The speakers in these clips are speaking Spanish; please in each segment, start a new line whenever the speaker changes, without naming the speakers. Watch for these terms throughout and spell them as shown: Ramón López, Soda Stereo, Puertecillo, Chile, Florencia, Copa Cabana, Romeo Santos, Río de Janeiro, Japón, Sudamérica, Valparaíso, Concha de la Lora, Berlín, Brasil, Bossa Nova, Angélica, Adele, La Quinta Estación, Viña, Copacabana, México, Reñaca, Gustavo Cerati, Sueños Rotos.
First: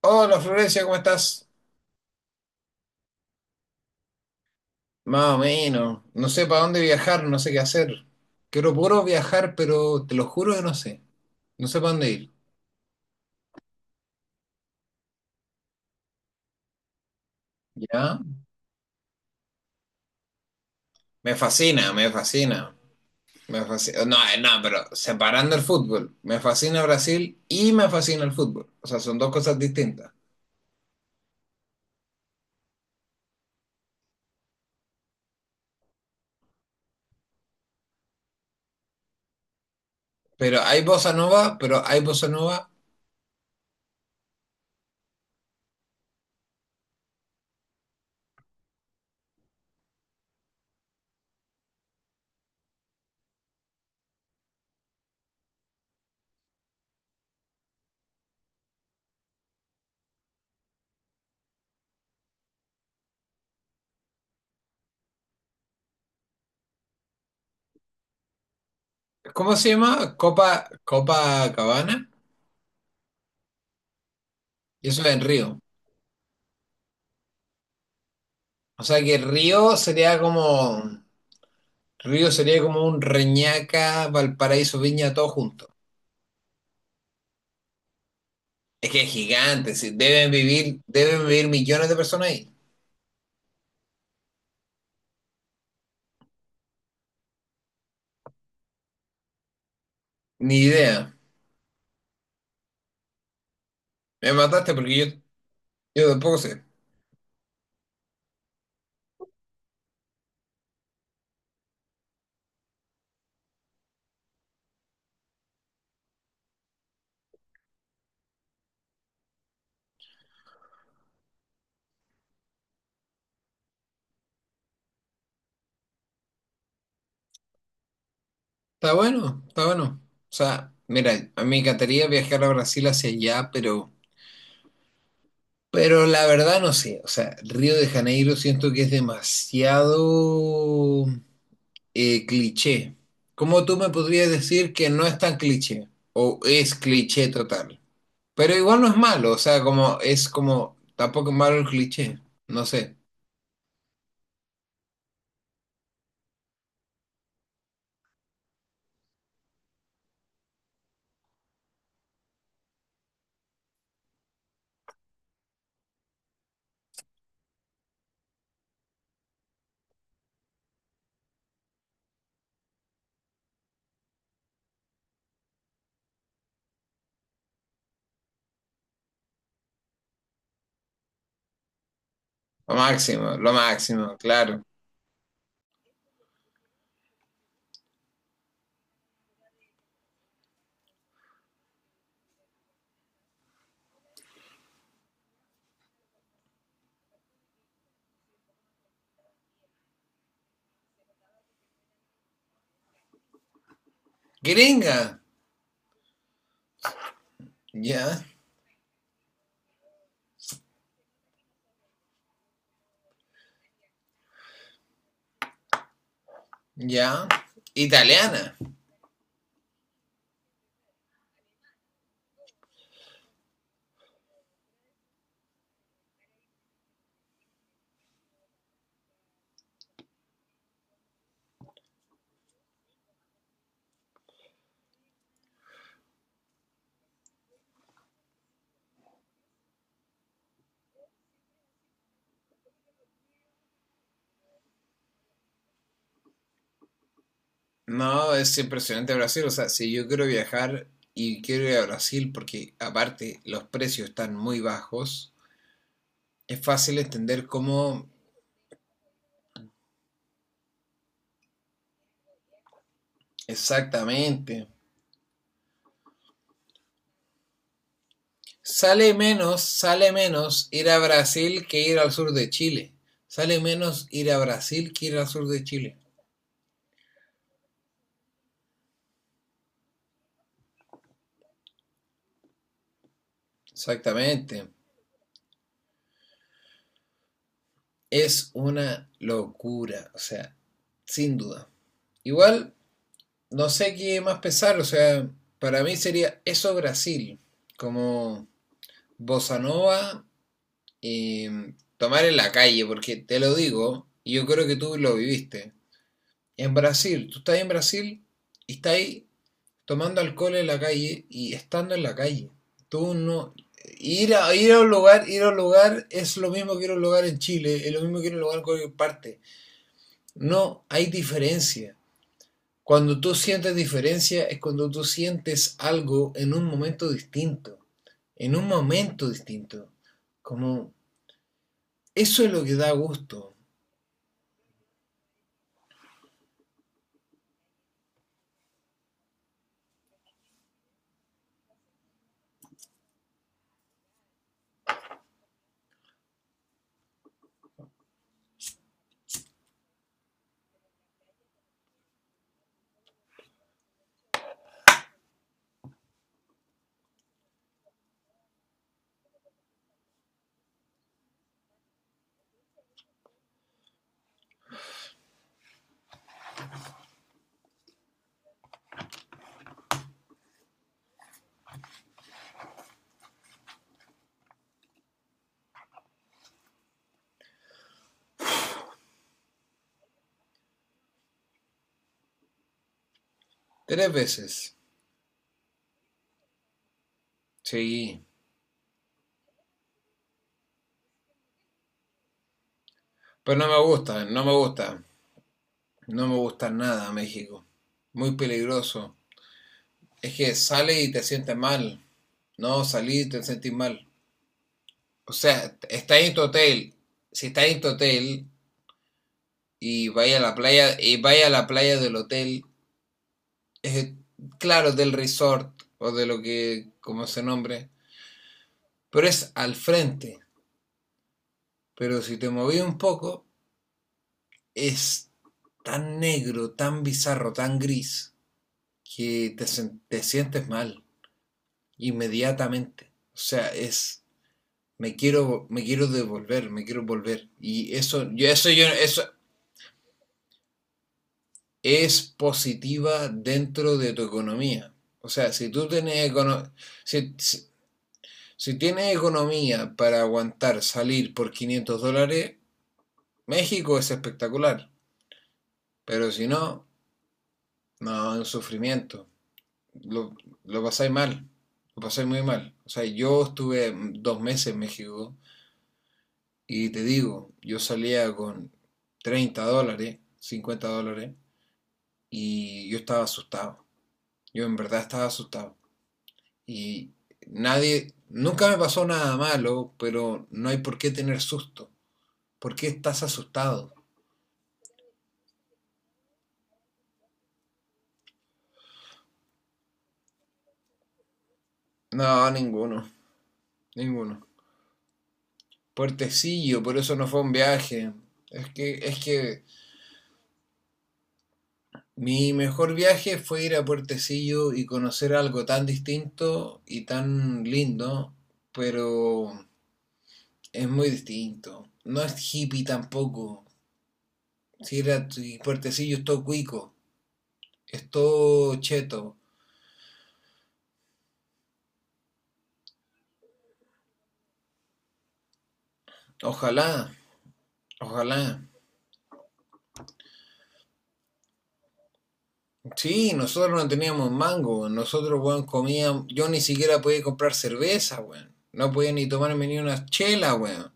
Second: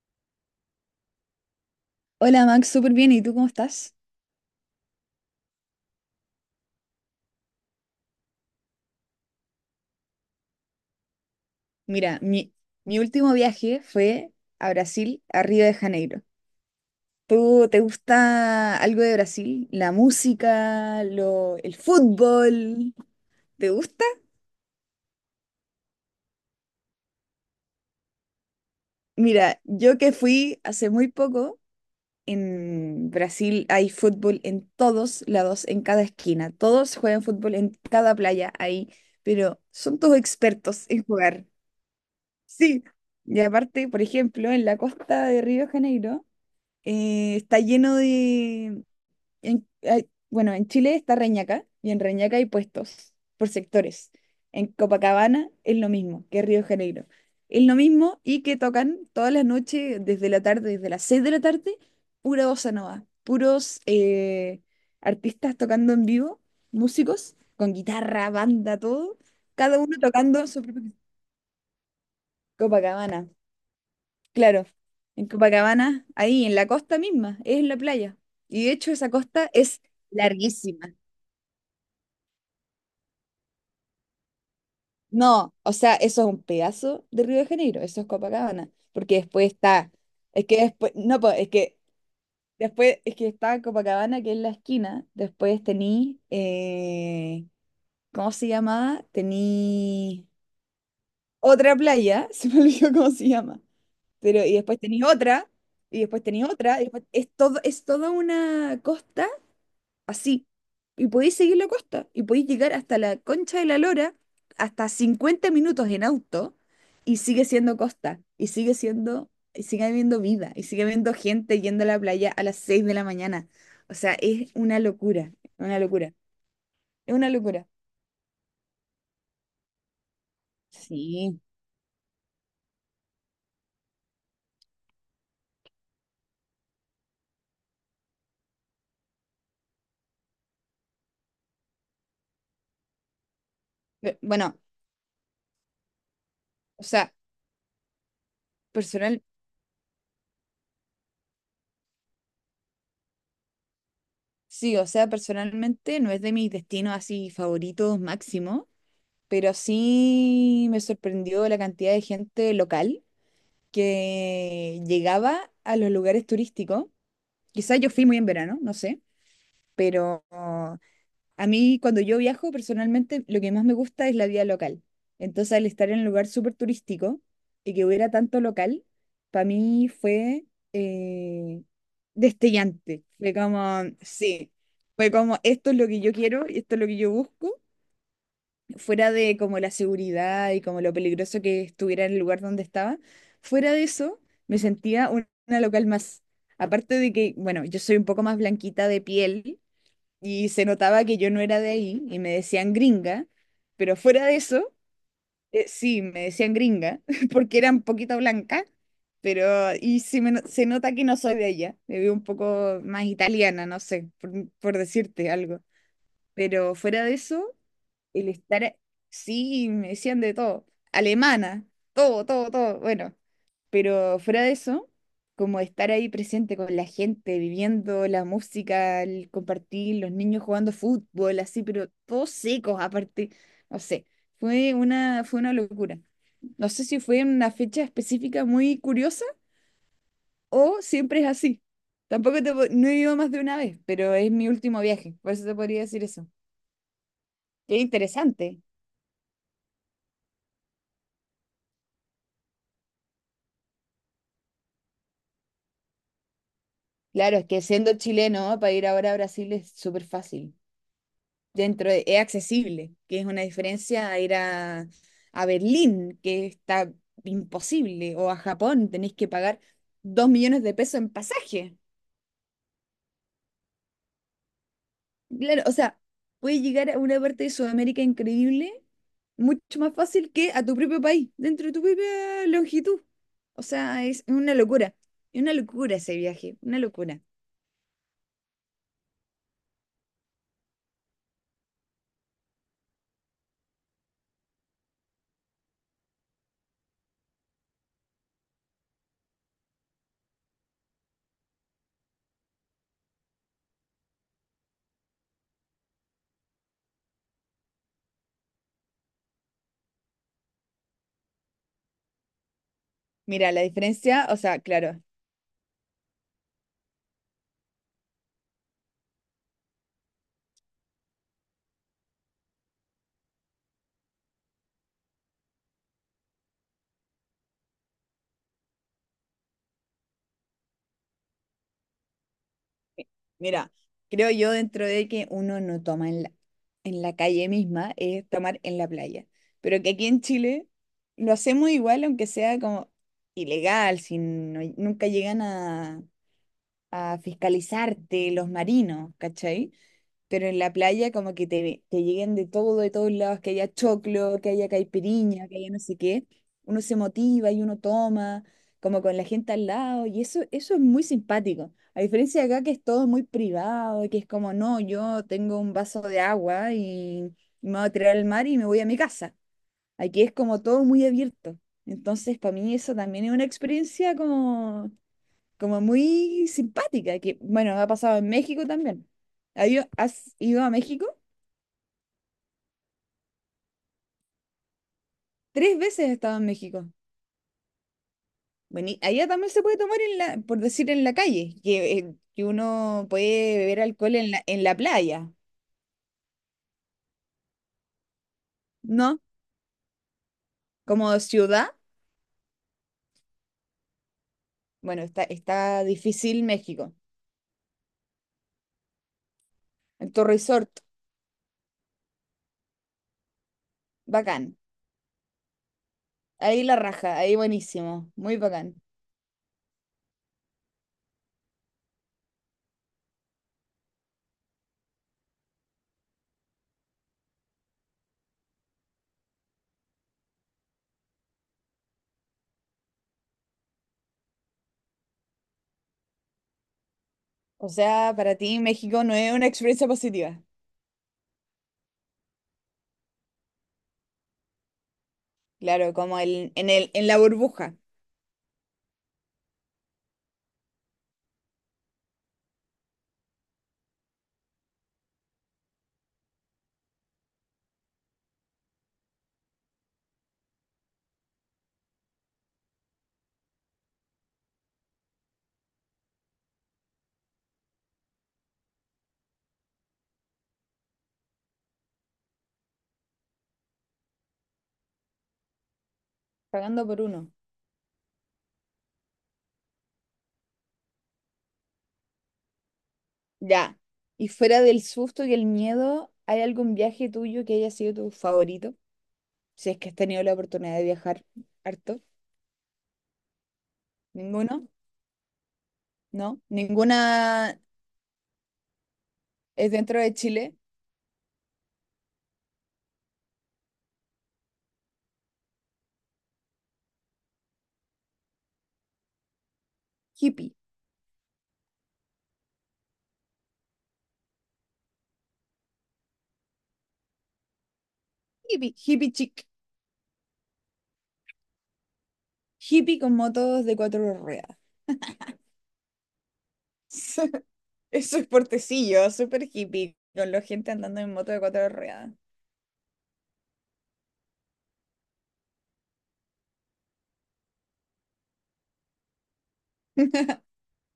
Hola Florencia, ¿cómo estás?
Hola Max, súper bien. ¿Y tú cómo estás?
Más o menos. No sé para dónde viajar, no sé qué hacer. Quiero puro viajar, pero te lo juro que no sé. No sé para dónde
Mira,
ir.
mi último viaje fue a Brasil, a Río de Janeiro. ¿Tú te
¿Ya?
gusta algo de Brasil? ¿La música,
Me
el
fascina, me fascina.
fútbol?
Me
¿Te gusta?
fascina. No, no, pero separando el fútbol. Me fascina Brasil y me fascina el fútbol. O sea, son dos cosas
Mira, yo
distintas.
que fui hace muy poco, en Brasil hay fútbol en todos lados, en cada esquina. Todos juegan fútbol en cada playa ahí, pero son todos
Pero hay
expertos en
bossa
jugar.
nova, pero hay bossa nova.
Sí. Y aparte, por ejemplo, en la costa de Río de Janeiro, está lleno de. Bueno, en Chile está Reñaca y en Reñaca hay puestos por sectores. En Copacabana es lo mismo que Río de Janeiro. Es lo mismo y que tocan todas las noches desde la tarde, desde las 6 de la tarde, pura bossa nova, puros artistas tocando en vivo, músicos con guitarra, banda, todo,
¿Cómo se
cada uno
llama?
tocando su
Copa,
propio
Copa Cabana.
Copacabana. Claro,
Y eso es en
en
Río.
Copacabana, ahí en la costa misma, es en la playa. Y de
O
hecho
sea
esa
que
costa
Río
es
sería como.
larguísima.
Río sería como un Reñaca, Valparaíso, Viña, todo
No, o
junto.
sea, eso es un pedazo de Río de Janeiro, eso es Copacabana,
Es que es
porque después
gigante, sí,
está,
deben
es que
vivir,
después, no,
deben
po,
vivir
es que
millones de personas ahí.
después, es que está Copacabana, que es la esquina, después tení, ¿cómo se llamaba? Tení
Ni idea.
otra playa, se me olvidó cómo se llama,
Me
pero y
mataste
después
porque
tení
yo,
otra, y
yo
después
tampoco
tení
sé.
otra, y después es todo, es toda una costa así. Y podéis seguir la costa y podéis llegar hasta la Concha de la Lora, hasta 50 minutos en auto, y sigue siendo costa, y sigue habiendo vida, y sigue habiendo gente yendo a la playa a las 6 de la mañana. O sea, es una locura, es una locura.
Está bueno, está bueno. O sea, mira,
Sí.
a mí me encantaría viajar a Brasil hacia allá, pero la verdad no sé. O sea, Río de Janeiro siento que es demasiado cliché. ¿Cómo tú me podrías
Bueno,
decir que no es tan cliché? ¿O es
o sea,
cliché total? Pero igual no es
personal,
malo, o sea, como es como, tampoco es malo el cliché, no sé,
sí, o sea, personalmente no es de mis destinos así favoritos máximo, pero sí me sorprendió la cantidad de gente local que llegaba a los lugares turísticos. Quizás yo fui muy en verano, no sé, pero a mí cuando yo viajo personalmente lo que más me gusta es la vida local. Entonces al estar en un lugar súper turístico y que hubiera tanto local, para mí fue eh, destellante. Fue
lo
como,
máximo,
sí,
claro.
fue como, esto es lo que yo quiero y esto es lo que yo busco fuera de como la seguridad y como lo peligroso que estuviera en el lugar donde estaba, fuera de eso me sentía una local más. Aparte de que, bueno, yo soy un poco más blanquita de piel y se notaba que yo no era de ahí y me decían gringa, pero fuera de eso,
Gringa,
sí, me decían gringa porque era un poquito
ya,
blanca, pero y sí me no- se nota que no soy de allá, me veo un poco más italiana, no sé, por decirte algo. Pero fuera
ya,
de eso. El
italiana.
estar, sí, me decían de todo, alemana, todo, todo, todo, bueno, pero fuera de eso, como estar ahí presente con la gente, viviendo la música, el compartir, los niños jugando fútbol, así, pero todos secos aparte, no sé, fue una locura. No sé si fue en una fecha específica muy curiosa o siempre es así. Tampoco no he ido más de una vez, pero es mi último viaje, por eso te podría decir eso. Qué
No, es
interesante.
impresionante Brasil, o sea, si yo quiero viajar y quiero ir a Brasil porque aparte los precios están muy bajos, es fácil
Claro,
entender
es que siendo
cómo
chileno, para ir ahora a Brasil es súper fácil. Es accesible, que es una diferencia a ir
exactamente.
a Berlín, que está imposible, o a Japón, tenéis
Sale
que pagar
menos, sale
2 millones
menos
de
ir
pesos
a
en
Brasil
pasaje.
que ir al sur de Chile. Sale menos ir a Brasil que ir al sur
Claro,
de
o
Chile.
sea, puedes llegar a una parte de Sudamérica increíble mucho más fácil que a tu propio país, dentro de tu propia longitud. O sea, es una
Exactamente.
locura. Es una locura ese viaje, una locura.
Es una locura, o sea, sin duda. Igual, no sé qué más pesar, o sea, para mí sería eso Brasil, como bossa nova, tomar en la calle, porque te lo digo, y yo creo que tú lo viviste. En Brasil, tú estás en Brasil y estás ahí tomando alcohol en la calle y estando en la calle. Tú
Mira,
no
la diferencia,
ir
o
a
sea,
ir a un
claro,
lugar, ir a un lugar es lo mismo que ir a un lugar en Chile, es lo mismo que ir a un lugar en cualquier parte. No hay diferencia. Cuando tú sientes diferencia es cuando tú sientes algo en un momento distinto, en un momento distinto. Como eso es lo que da gusto.
Mira, creo yo dentro de que uno no toma en la calle misma, es tomar en la playa. Pero que aquí en Chile lo hacemos igual, aunque sea como ilegal, nunca llegan a fiscalizarte los marinos, ¿cachai? Pero en la playa como que te lleguen de todo, de todos lados, que haya choclo, que haya caipiriña, que haya no sé qué, uno se motiva y uno toma, como con la gente al lado, y eso es muy simpático. A diferencia de acá que es todo muy privado, que es como, no, yo tengo un vaso de agua y me voy a tirar al mar y me voy a mi casa. Aquí es como todo muy abierto. Entonces, para mí eso también es una experiencia como muy simpática, que bueno, ha pasado en México también. ¿Has ido a México?
Tres veces.
Tres veces he estado en México.
Sí.
Bueno, y allá también se puede tomar en la, por decir, en la calle, que uno puede
Pero no me
beber alcohol
gusta,
en la,
no me
en la
gusta.
playa,
No me gusta nada México. Muy peligroso.
¿no?
Es que sales y
Como
te sientes
ciudad,
mal. No, salí y te sentís mal.
bueno, está,
O sea,
está
está en tu
difícil
hotel.
México.
Si está en tu hotel y
El tu
vaya a la
resort,
playa, y vaya a la playa del hotel, es,
bacán.
claro, del resort o de lo
Ahí la
que,
raja,
como
ahí
se nombre,
buenísimo, muy bacán.
pero es al frente. Pero si te moví un poco, es tan negro, tan bizarro, tan gris, que te sientes mal inmediatamente. O sea, es me quiero devolver, me quiero volver.
O
Y
sea,
eso,
para
yo,
ti
eso, yo,
México no
eso
es una experiencia positiva.
es positiva dentro de tu economía. O sea, si tú
Claro,
tienes,
como el, en
econo
el, en la
si, si,
burbuja,
si tienes economía para aguantar salir por $500, México es espectacular. Pero si no, no, es un sufrimiento. Lo, lo pasáis mal, lo pasáis muy mal. O sea, yo estuve 2 meses en México y te digo, yo salía con $30, $50, y yo estaba asustado. Yo en verdad estaba asustado.
pagando por
Y
uno.
nadie, nunca me pasó nada malo, pero no hay por qué tener susto. ¿Por qué estás
Ya.
asustado?
Y fuera del susto y el miedo, ¿hay algún viaje tuyo que haya sido tu favorito? Si es que has tenido la oportunidad de viajar harto.
No, ninguno, ninguno.
¿Ninguno? ¿No?
Puertecillo, por eso no fue un
¿Ninguna
viaje. Es que
es dentro de Chile?
mi mejor viaje fue ir a Puertecillo y conocer algo tan distinto y tan lindo, pero
Hippie.
es muy distinto. No es hippie tampoco. Si Puertecillo es todo cuico. Es
Hippie.
todo
Hippie
cheto.
chic. Hippie con motos de cuatro ruedas.
Ojalá,
Eso es
ojalá.
portecillo, súper hippie, con la gente andando en moto de cuatro ruedas.
Sí, nosotros no teníamos mango, nosotros, weón, comíamos, yo ni siquiera podía comprar cerveza, weón. No podía ni tomarme ni una chela, weón.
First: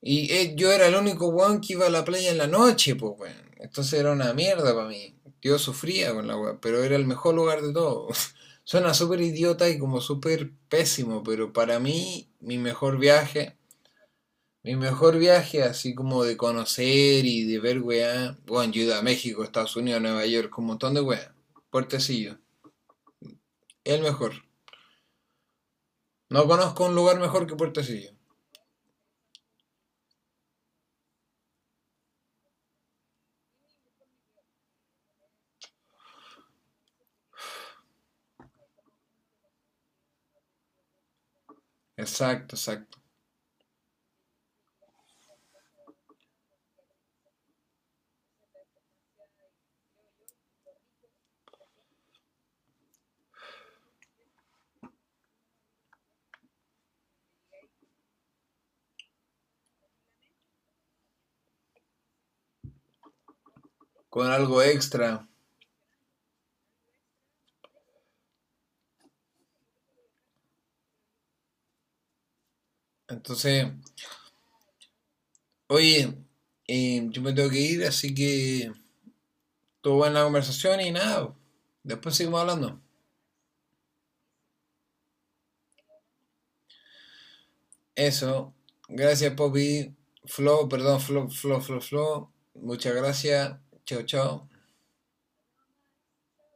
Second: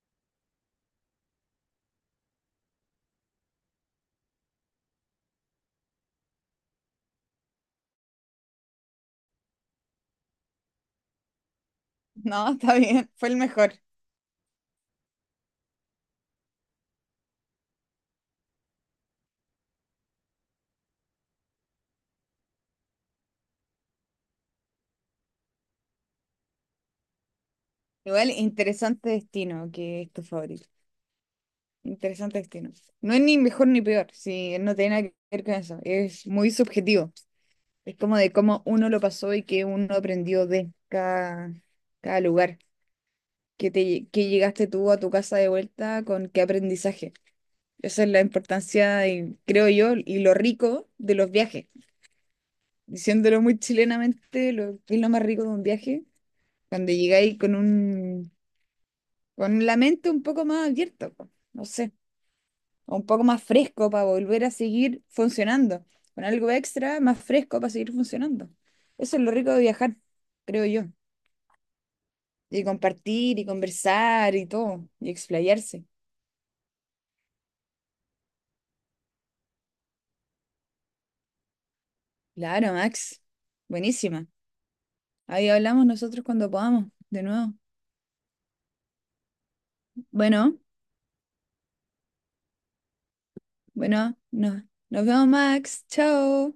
Y yo era el único weón que iba a la playa en la noche, pues, weón. Entonces era una mierda para mí. Yo sufría con la weón, pero era el mejor lugar de todo. Suena súper idiota y como súper pésimo, pero para mí,
No, está bien, fue el mejor.
Mi mejor viaje, así como de conocer y de ver weá. Bueno, yo he ido a México, Estados Unidos, Nueva York, un montón de weá. Puertecillo, el mejor. No conozco un lugar mejor que Puertecillo.
Igual, interesante destino que es tu favorito. Interesante destino. No es ni mejor ni peor, si no tiene nada que ver con eso. Es muy subjetivo. Es como de cómo uno lo pasó y qué uno aprendió de cada
Exacto,
lugar.
exacto.
Que llegaste tú a tu casa de vuelta con qué aprendizaje. Esa es la importancia, y, creo yo, y lo rico de los viajes. Diciéndolo muy chilenamente, ¿qué es lo más rico de un viaje? Cuando llegáis con la mente un poco más abierta, po. No sé. Un poco más fresco para
Con
volver a
algo
seguir
extra.
funcionando, con algo extra más fresco para seguir funcionando. Eso es lo rico de viajar, creo yo, y compartir y
Entonces,
conversar y todo, y explayarse.
oye, yo me tengo que ir, así que estuvo buena la conversación y nada. Después seguimos
Claro,
hablando.
Max, buenísima. Ahí hablamos nosotros cuando podamos, de nuevo.
Eso. Gracias, Poppy.
Bueno,
Flo, perdón, Flo, Flo, Flo, Flo. Muchas gracias. Chao,
bueno,
chao.
no, nos vemos, Max, chao.